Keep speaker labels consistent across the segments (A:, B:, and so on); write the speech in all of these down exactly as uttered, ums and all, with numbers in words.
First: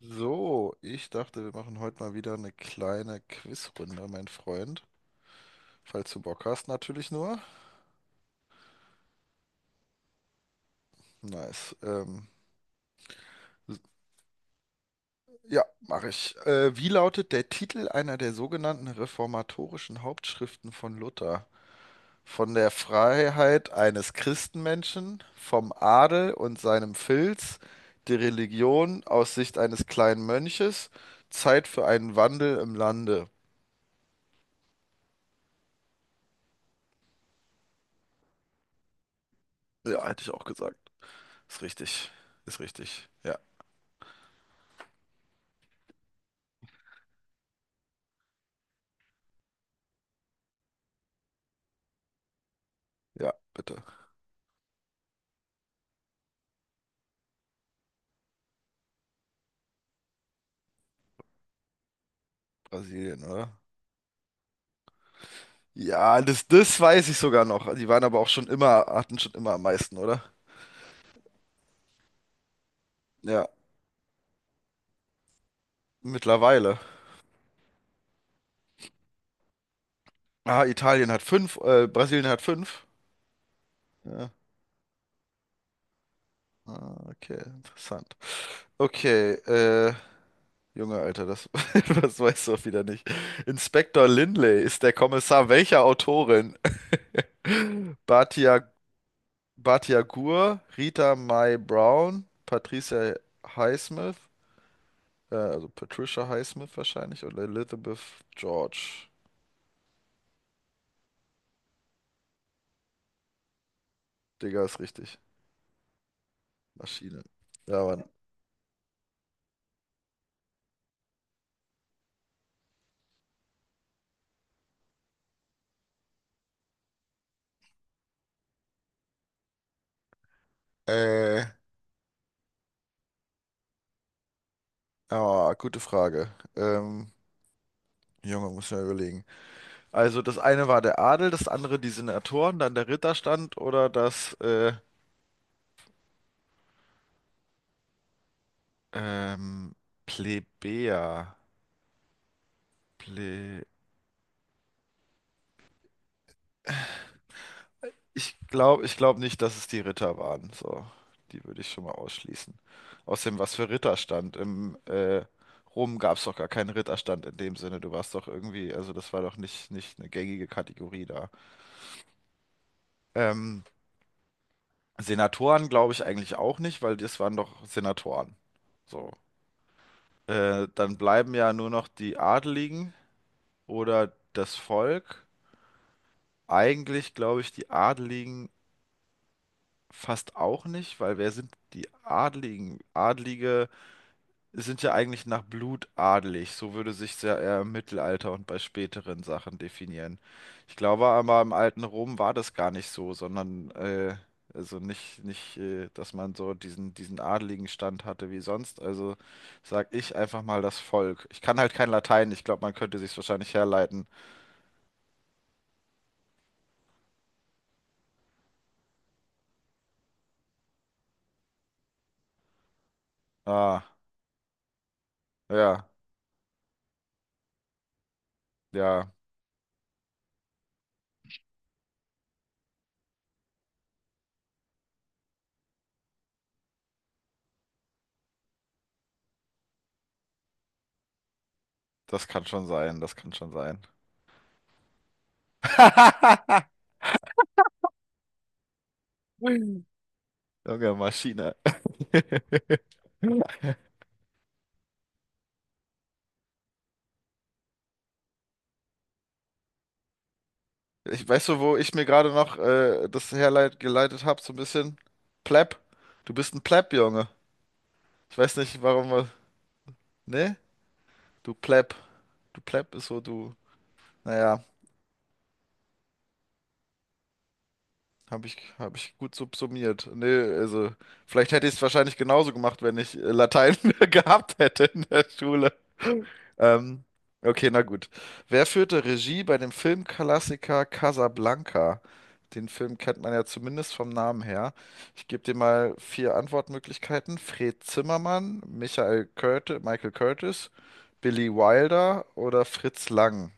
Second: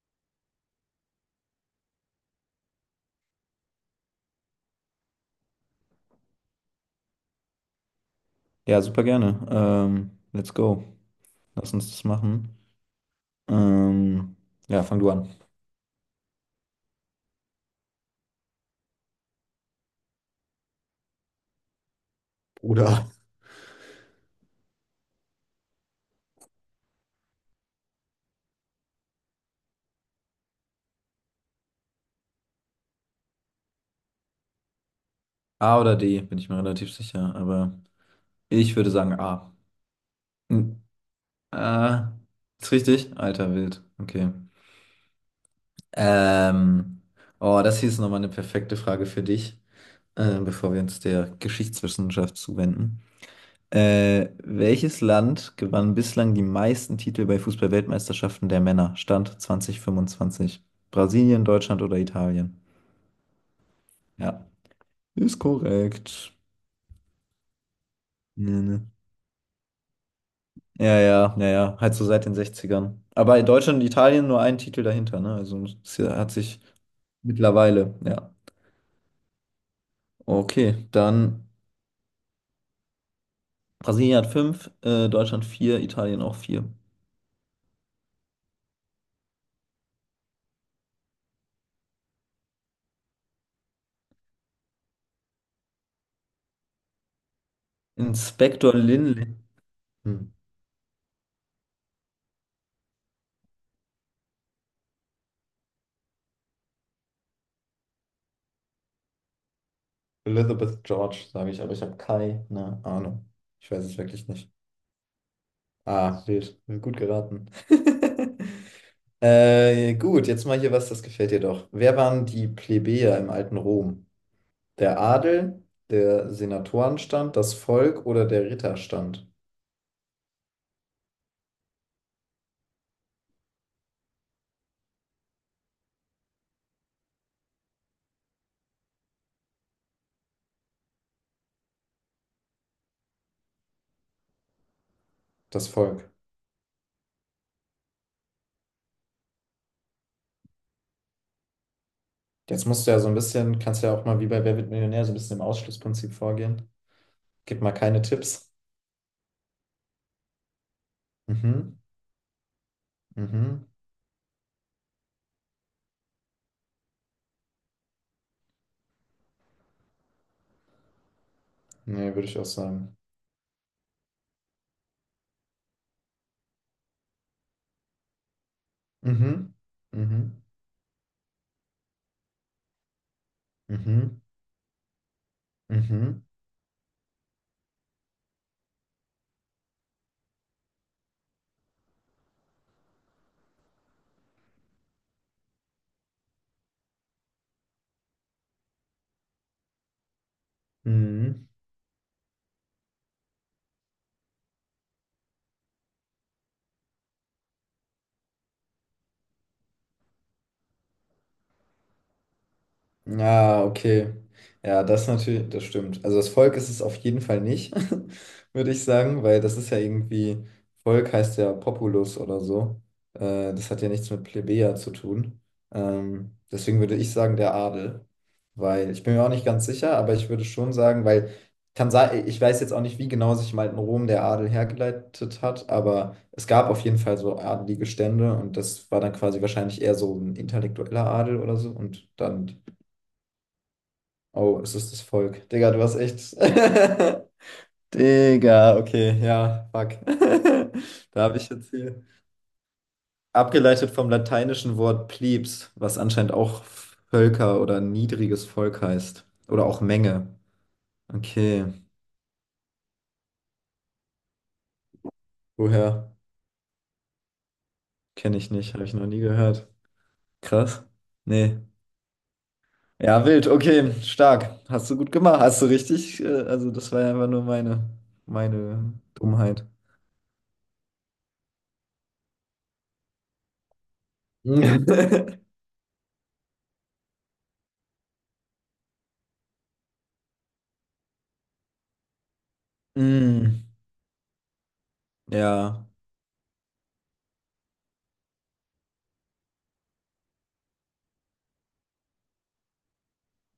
A: So, ich dachte, wir machen heute mal wieder eine kleine Quizrunde, mein Freund. Falls du Bock hast, natürlich nur.
B: Ja, super gerne. Ähm, let's go. Lass
A: Nice.
B: uns das
A: Ähm,
B: machen.
A: s-
B: Ähm, ja, fang du an.
A: ja, mache ich. Äh, wie lautet der Titel einer der sogenannten reformatorischen Hauptschriften von Luther? Von der
B: Oder
A: Freiheit eines Christenmenschen, vom Adel und seinem Filz, die Religion aus Sicht eines kleinen Mönches, Zeit für einen Wandel im Lande.
B: A oder D, bin ich mir relativ sicher, aber ich würde sagen A.
A: Ja, hätte ich auch gesagt.
B: Hm,
A: Ist
B: äh,
A: richtig. Ist
B: ist
A: richtig.
B: richtig?
A: Ja.
B: Alter, wild. Okay. Ähm, oh, das hier ist nochmal eine perfekte Frage für dich, äh, bevor wir uns der Geschichtswissenschaft zuwenden.
A: Ja, bitte.
B: Äh, welches Land gewann bislang die meisten Titel bei Fußball-Weltmeisterschaften der Männer? Stand zwanzig fünfundzwanzig. Brasilien, Deutschland oder Italien?
A: Brasilien, oder?
B: Ja. Ist
A: Ja,
B: korrekt.
A: das, das weiß ich sogar noch. Die waren aber auch schon
B: Nee, nee.
A: immer, hatten schon immer am meisten, oder?
B: Ja, ja, ja, ja. Halt so seit den Sechzigern. Aber in
A: Ja,
B: Deutschland und Italien nur ein Titel dahinter, ne? Also es hat sich
A: mittlerweile.
B: mittlerweile, ja.
A: Ah,
B: Okay,
A: Italien hat
B: dann
A: fünf, äh, Brasilien hat fünf.
B: Brasilien hat
A: Ja.
B: fünf, äh, Deutschland vier, Italien auch vier.
A: Ah, okay, interessant. Okay, äh, Junge, Alter, das, das weißt du auch wieder nicht. Inspektor Lindley ist der Kommissar welcher Autorin? Batia,
B: Inspektor Lindley.
A: Batia
B: Hm.
A: Gur, Rita Mae Brown, Patricia Highsmith. Ja, also Patricia Highsmith wahrscheinlich oder Elizabeth George.
B: Elizabeth George, sage ich, aber ich habe keine Ahnung. Ich weiß es wirklich nicht.
A: Digga, ist richtig.
B: Ah, wild. Gut
A: Maschine.
B: geraten.
A: Ja, Mann.
B: Äh, gut, jetzt mal hier was, das gefällt dir doch. Wer waren die Plebejer im alten Rom? Der Adel, der Senatorenstand, das Volk oder der Ritterstand?
A: Äh, oh, gute Frage. Ähm, Junge, muss ich mal überlegen. Also das eine war der Adel, das andere die Senatoren, dann der Ritterstand oder das äh,
B: Das Volk.
A: ähm, Plebejer.
B: Jetzt musst du ja so ein bisschen, kannst ja auch mal wie bei Wer wird Millionär so ein bisschen im Ausschlussprinzip vorgehen. Gib mal keine
A: Ich
B: Tipps.
A: glaube, ich glaube nicht, dass es die Ritter waren. So, die würde ich
B: Mhm,
A: schon mal ausschließen. Außerdem, was für
B: mhm.
A: Ritterstand? Im äh, Rom gab es doch gar keinen Ritterstand in dem Sinne. Du warst doch irgendwie, also das war doch nicht, nicht eine gängige Kategorie da.
B: Nee, würde ich auch sagen.
A: Ähm, Senatoren glaube ich eigentlich auch nicht, weil das waren doch Senatoren. So.
B: Mhm, mhm,
A: Äh, dann bleiben ja nur noch die Adeligen oder
B: mhm,
A: das Volk.
B: mhm.
A: Eigentlich glaube ich die Adeligen fast auch nicht, weil wer sind die Adeligen? Adelige sind ja eigentlich nach Blut adelig. So würde sich ja eher im Mittelalter und bei späteren Sachen definieren. Ich glaube aber
B: Mhm.
A: im alten Rom war das gar nicht so, sondern äh, also nicht, nicht, äh, dass man so diesen, diesen adeligen Stand hatte wie sonst. Also sag ich einfach mal das Volk. Ich kann halt kein Latein, ich glaube, man könnte sich wahrscheinlich
B: Ja,
A: herleiten.
B: okay. Ja, das natürlich, das stimmt. Also das Volk ist es auf jeden Fall nicht, würde ich sagen, weil das ist ja irgendwie, Volk heißt ja Populus oder so. Äh, das hat ja
A: Ah,
B: nichts mit Plebejer zu tun.
A: ja,
B: Ähm, deswegen würde ich sagen, der Adel. Weil ich
A: ja,
B: bin mir auch nicht ganz sicher, aber ich würde schon sagen, weil kann sein, ich weiß jetzt auch nicht, wie genau sich im alten Rom der Adel hergeleitet hat, aber es gab auf jeden Fall so adelige Stände und das war dann quasi wahrscheinlich eher so ein intellektueller Adel oder so und
A: das kann
B: dann
A: schon sein, das kann schon sein.
B: oh, es ist das Volk. Digga, du hast echt. Digga, okay, ja, fuck.
A: Junge
B: Da habe ich
A: Maschine.
B: jetzt hier. Abgeleitet vom lateinischen Wort plebs, was anscheinend auch Völker oder niedriges Volk heißt. Oder auch Menge.
A: Ich weiß so,
B: Okay.
A: wo ich mir gerade noch äh, das herleit geleitet habe, so ein bisschen? Pleb.
B: Woher?
A: Du bist ein Pleb, Junge.
B: Kenne
A: Ich
B: ich
A: weiß
B: nicht,
A: nicht,
B: habe ich noch
A: warum
B: nie
A: wir-
B: gehört.
A: ne?
B: Krass.
A: Du
B: Nee.
A: Pleb. Du Pleb ist so,
B: Ja, wild,
A: du.
B: okay, stark.
A: Naja,
B: Hast du gut gemacht. Hast du richtig? äh, Also, das war ja einfach nur meine,
A: habe ich,
B: meine
A: hab ich gut sub-
B: Dummheit.
A: summiert. Ne, also, vielleicht hätte ich es wahrscheinlich genauso gemacht, wenn ich äh, Latein gehabt hätte in der Schule. Ähm, okay, na gut. Wer führte Regie bei dem Filmklassiker Casablanca? Den Film kennt man ja
B: Mm,
A: zumindest vom Namen her. Ich gebe dir
B: ja.
A: mal vier Antwortmöglichkeiten. Fred Zimmermann, Michael Curti- Michael Curtis, Billy Wilder oder Fritz Lang.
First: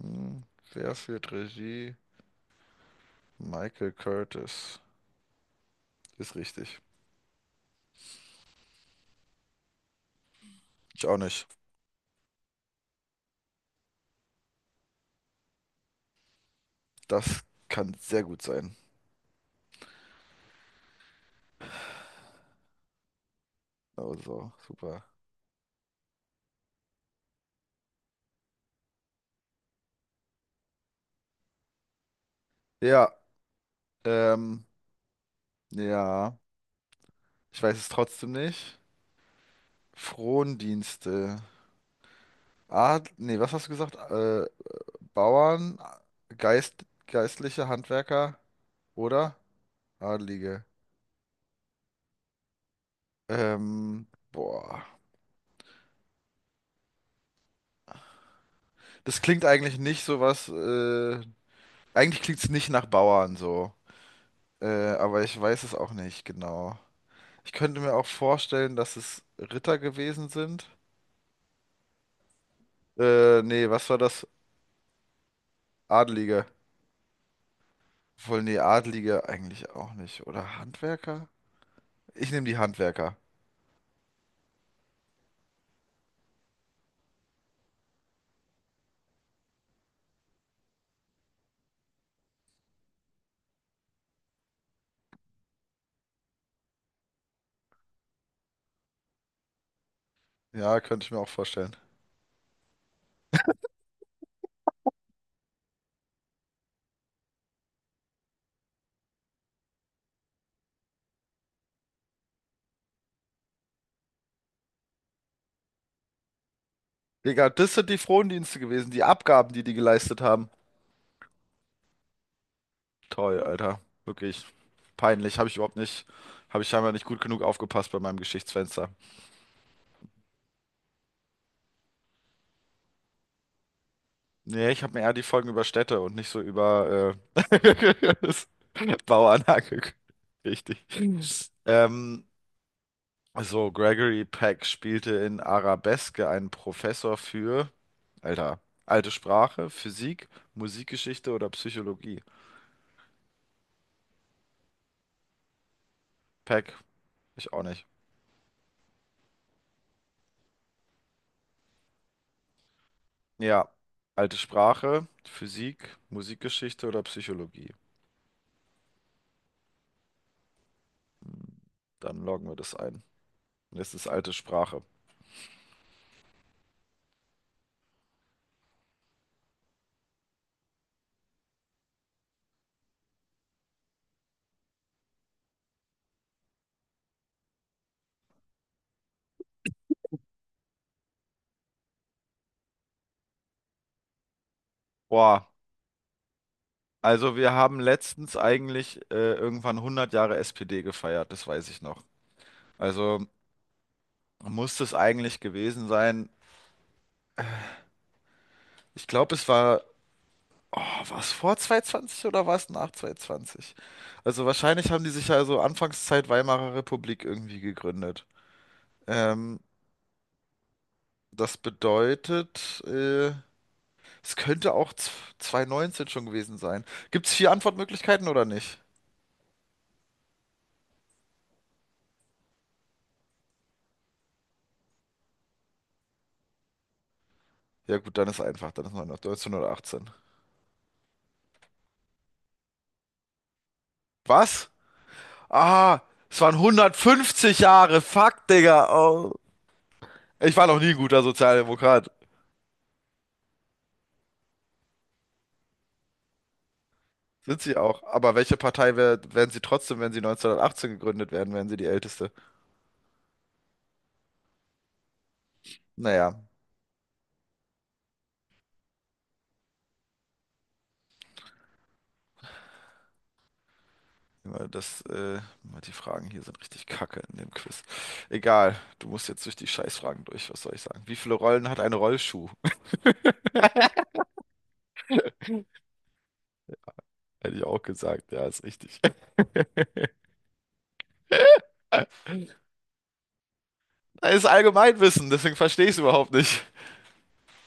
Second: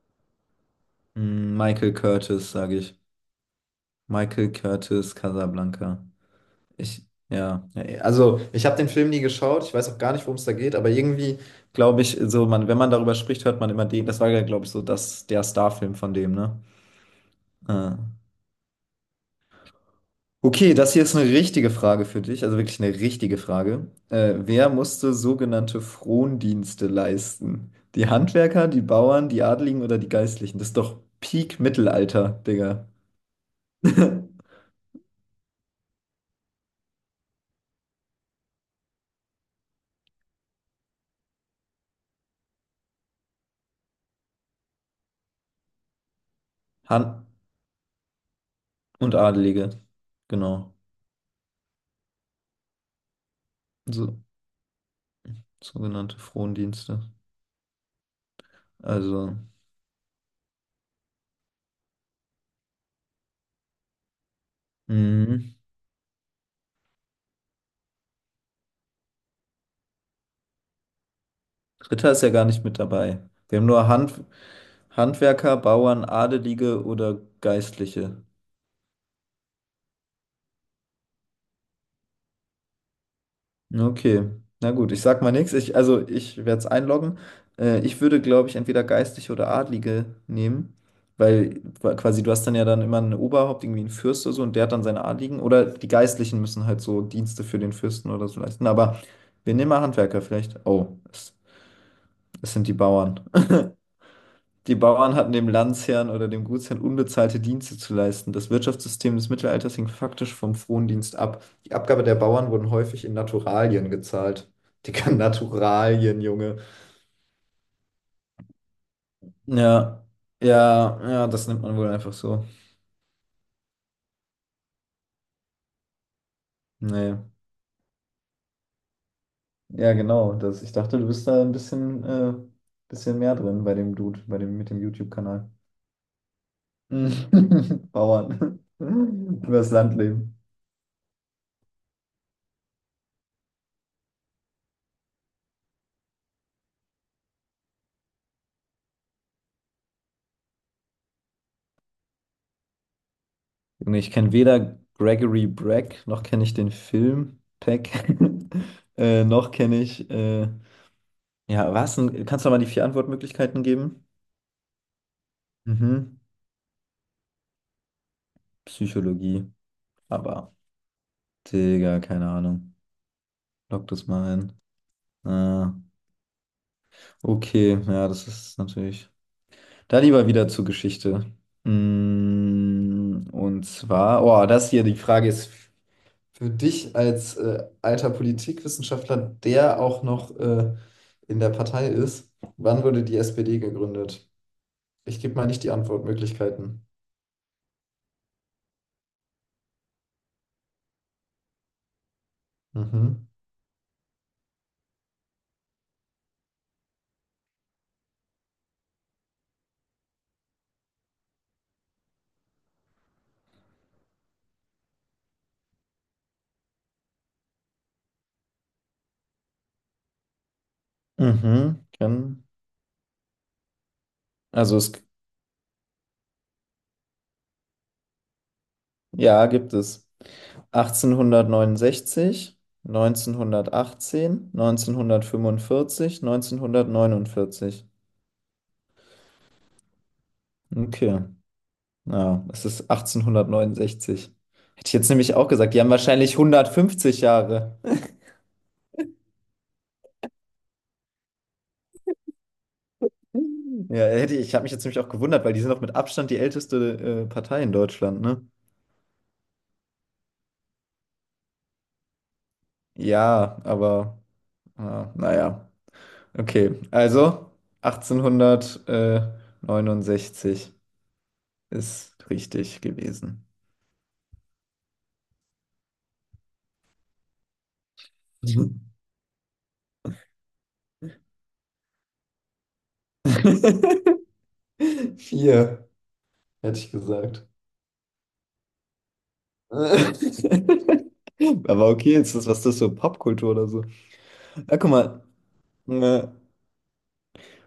A: Hm, wer führt
B: Mm, Michael
A: Regie?
B: Curtis, sage ich.
A: Michael
B: Michael
A: Curtis.
B: Curtis, Casablanca.
A: Ist richtig.
B: Ich, ja, ja, also ich habe den Film nie geschaut, ich weiß auch gar nicht, worum es da geht, aber
A: Ich auch
B: irgendwie
A: nicht.
B: glaube ich, so man, wenn man darüber spricht, hört man immer den. Das war ja, glaube ich, so das, der Starfilm von dem, ne?
A: Das kann
B: Äh.
A: sehr gut sein.
B: Okay, das hier ist eine richtige Frage für dich, also wirklich eine richtige Frage. Äh,
A: Also,
B: wer
A: super.
B: musste sogenannte Frondienste leisten? Die Handwerker, die Bauern, die Adligen oder die Geistlichen? Das ist doch Peak-Mittelalter, Digga.
A: Ja, ähm, ja. Ich weiß es trotzdem nicht. Frondienste. Ah, nee, was hast du gesagt? Äh, Bauern, Geist,
B: Han
A: geistliche, Handwerker
B: Und
A: oder
B: Adelige,
A: Adlige.
B: genau.
A: Ähm,
B: So,
A: boah.
B: sogenannte Frondienste.
A: Das
B: Also,
A: klingt eigentlich nicht so was, äh, eigentlich klingt's nicht nach Bauern so. Äh, aber ich
B: mhm.
A: weiß es auch nicht genau. Ich könnte mir auch vorstellen, dass es Ritter gewesen sind.
B: Ritter ist ja gar nicht mit dabei.
A: Äh,
B: Wir haben
A: nee,
B: nur
A: was war
B: Hand,
A: das?
B: Handwerker, Bauern,
A: Adlige.
B: Adelige oder Geistliche.
A: Wohl, nee, Adlige eigentlich auch nicht. Oder Handwerker? Ich nehme die Handwerker.
B: Okay, na gut, ich sag mal nichts. Ich, also ich werde es einloggen. Äh, ich würde, glaube ich, entweder geistliche oder Adlige nehmen, weil qua- quasi du hast dann ja dann immer ein Oberhaupt, irgendwie einen Fürst oder so, und der hat dann seine Adligen. Oder die Geistlichen müssen halt so Dienste für den Fürsten oder so leisten. Aber wir nehmen mal Handwerker vielleicht.
A: Ja,
B: Oh,
A: könnte ich mir auch
B: es,
A: vorstellen.
B: es sind die Bauern. Die Bauern hatten dem Landesherrn oder dem Gutsherrn unbezahlte Dienste zu leisten. Das Wirtschaftssystem des Mittelalters hing faktisch vom Frondienst ab. Die Abgabe der Bauern wurden häufig in Naturalien gezahlt. Digga, Naturalien, Junge.
A: Digga, das sind die Frondienste gewesen, die Abgaben, die die
B: Ja,
A: geleistet haben.
B: ja, ja, das nimmt man wohl einfach so.
A: Toll, Alter. Wirklich peinlich. Habe ich überhaupt nicht, habe ich scheinbar nicht
B: Nee.
A: gut genug aufgepasst bei meinem Geschichtsfenster.
B: Ja, genau. Das, ich dachte, du bist da ein bisschen, äh, bisschen mehr drin bei dem Dude, bei dem
A: Nee,
B: mit dem
A: ich habe mir eher die Folgen
B: YouTube-Kanal.
A: über Städte und nicht so über äh, das
B: Bauern.
A: Bauern
B: Übers
A: angeguckt.
B: Landleben.
A: Richtig. Ähm, so, Gregory Peck spielte in Arabeske einen Professor für, Alter, alte Sprache, Physik, Musikgeschichte oder Psychologie.
B: Junge, ich kenne weder Gregory Breck, noch kenne ich den
A: Peck,
B: Film
A: ich auch nicht.
B: Peck, äh, noch kenne ich. Äh, ja, was? Denn? Kannst du noch mal die vier Antwortmöglichkeiten
A: Ja,
B: geben?
A: alte Sprache, Physik,
B: Mhm.
A: Musikgeschichte oder Psychologie.
B: Psychologie. Aber, Digga,
A: Dann
B: keine
A: loggen wir
B: Ahnung.
A: das ein. Und
B: Lock
A: das
B: das
A: ist alte
B: mal ein.
A: Sprache.
B: Ah, okay, ja, das ist natürlich. Da lieber wieder zur Geschichte. Mm, und zwar, oh, das hier, die Frage ist. Für dich als äh, alter Politikwissenschaftler, der auch noch äh, in der Partei ist, wann wurde die S P D gegründet? Ich gebe mal
A: Boah,
B: nicht die Antwortmöglichkeiten.
A: also wir haben letztens eigentlich äh, irgendwann hundert Jahre S P D gefeiert, das weiß ich noch. Also
B: Mhm.
A: muss das eigentlich gewesen sein. Ich glaube, es war, oh, war es vor zweihundertzwanzig oder war es nach zweihundertzwanzig? Also wahrscheinlich haben die sich ja so Anfangszeit Weimarer Republik irgendwie gegründet. Ähm, das
B: Mhm, kann.
A: bedeutet, äh, Es könnte
B: Also
A: auch
B: es,
A: z- zwanzig neunzehn schon gewesen sein. Gibt es vier Antwortmöglichkeiten oder nicht?
B: ja, gibt es. achtzehnhundertneunundsechzig, neunzehnhundertachtzehn, neunzehnhundertfünfundvierzig, neunzehnhundertneunundvierzig.
A: Ja gut, dann ist einfach. Dann ist neunzehnhundertachtzehn.
B: Okay. Ja, es ist achtzehnhundertneunundsechzig.
A: Was?
B: Hätte ich jetzt nämlich auch gesagt, die haben
A: Ah,
B: wahrscheinlich
A: es waren
B: hundertfünfzig
A: hundertfünfzig
B: Jahre.
A: Jahre. Fuck, Digga. Oh. Ich war noch nie ein guter Sozialdemokrat.
B: Ja, hätte ich, ich habe mich jetzt nämlich auch gewundert, weil die sind doch mit Abstand die älteste äh,
A: Sind
B: Partei in
A: sie auch.
B: Deutschland,
A: Aber
B: ne?
A: welche Partei wär, wären sie trotzdem, wenn sie neunzehnhundertachtzehn gegründet werden, wären sie die älteste?
B: Ja, aber äh, naja.
A: Naja,
B: Okay, also achtzehnhundertneunundsechzig ist richtig gewesen.
A: immer das, äh, die Fragen hier sind richtig kacke in dem Quiz. Egal,
B: Mhm.
A: du musst jetzt durch die Scheißfragen durch, was soll ich sagen? Wie viele Rollen hat ein Rollschuh?
B: Vier, hätte ich gesagt.
A: Hätte ich auch gesagt, ja, ist richtig.
B: Aber okay, ist das, was ist das so Popkultur oder so?
A: Das ist
B: Ah, guck mal.
A: Allgemeinwissen, deswegen verstehe ich es
B: Äh,
A: überhaupt nicht.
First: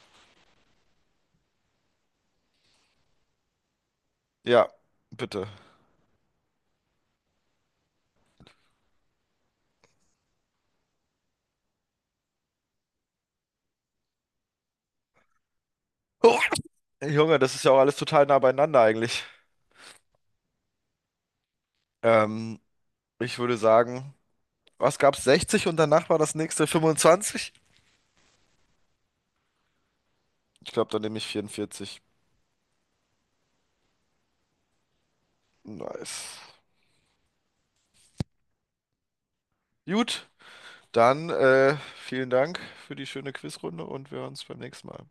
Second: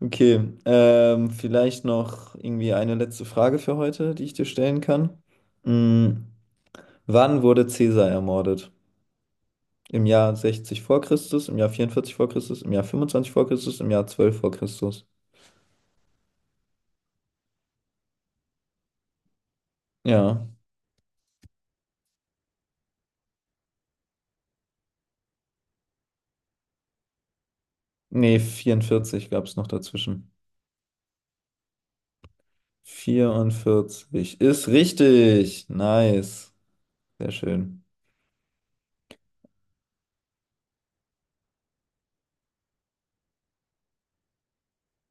B: Okay, ähm, vielleicht noch irgendwie eine letzte Frage für heute, die ich dir
A: Ja,
B: stellen kann.
A: bitte.
B: Mm, wann wurde Caesar ermordet? Im Jahr sechzig vor Christus, im Jahr vierundvierzig vor Christus, im Jahr fünfundzwanzig vor Christus, im Jahr zwölf vor Christus.
A: Oh, Junge, das ist ja auch alles total nah beieinander eigentlich.
B: Ja,
A: Ähm, ich würde sagen, was gab's sechzig und danach war das nächste fünfundzwanzig?
B: nee, vierundvierzig gab es noch dazwischen.
A: Ich glaube, dann nehme ich vierundvierzig.
B: vierundvierzig ist richtig.
A: Nice.
B: Nice. Sehr schön.
A: Gut, dann äh, vielen Dank für die schöne Quizrunde und wir hören uns beim nächsten Mal.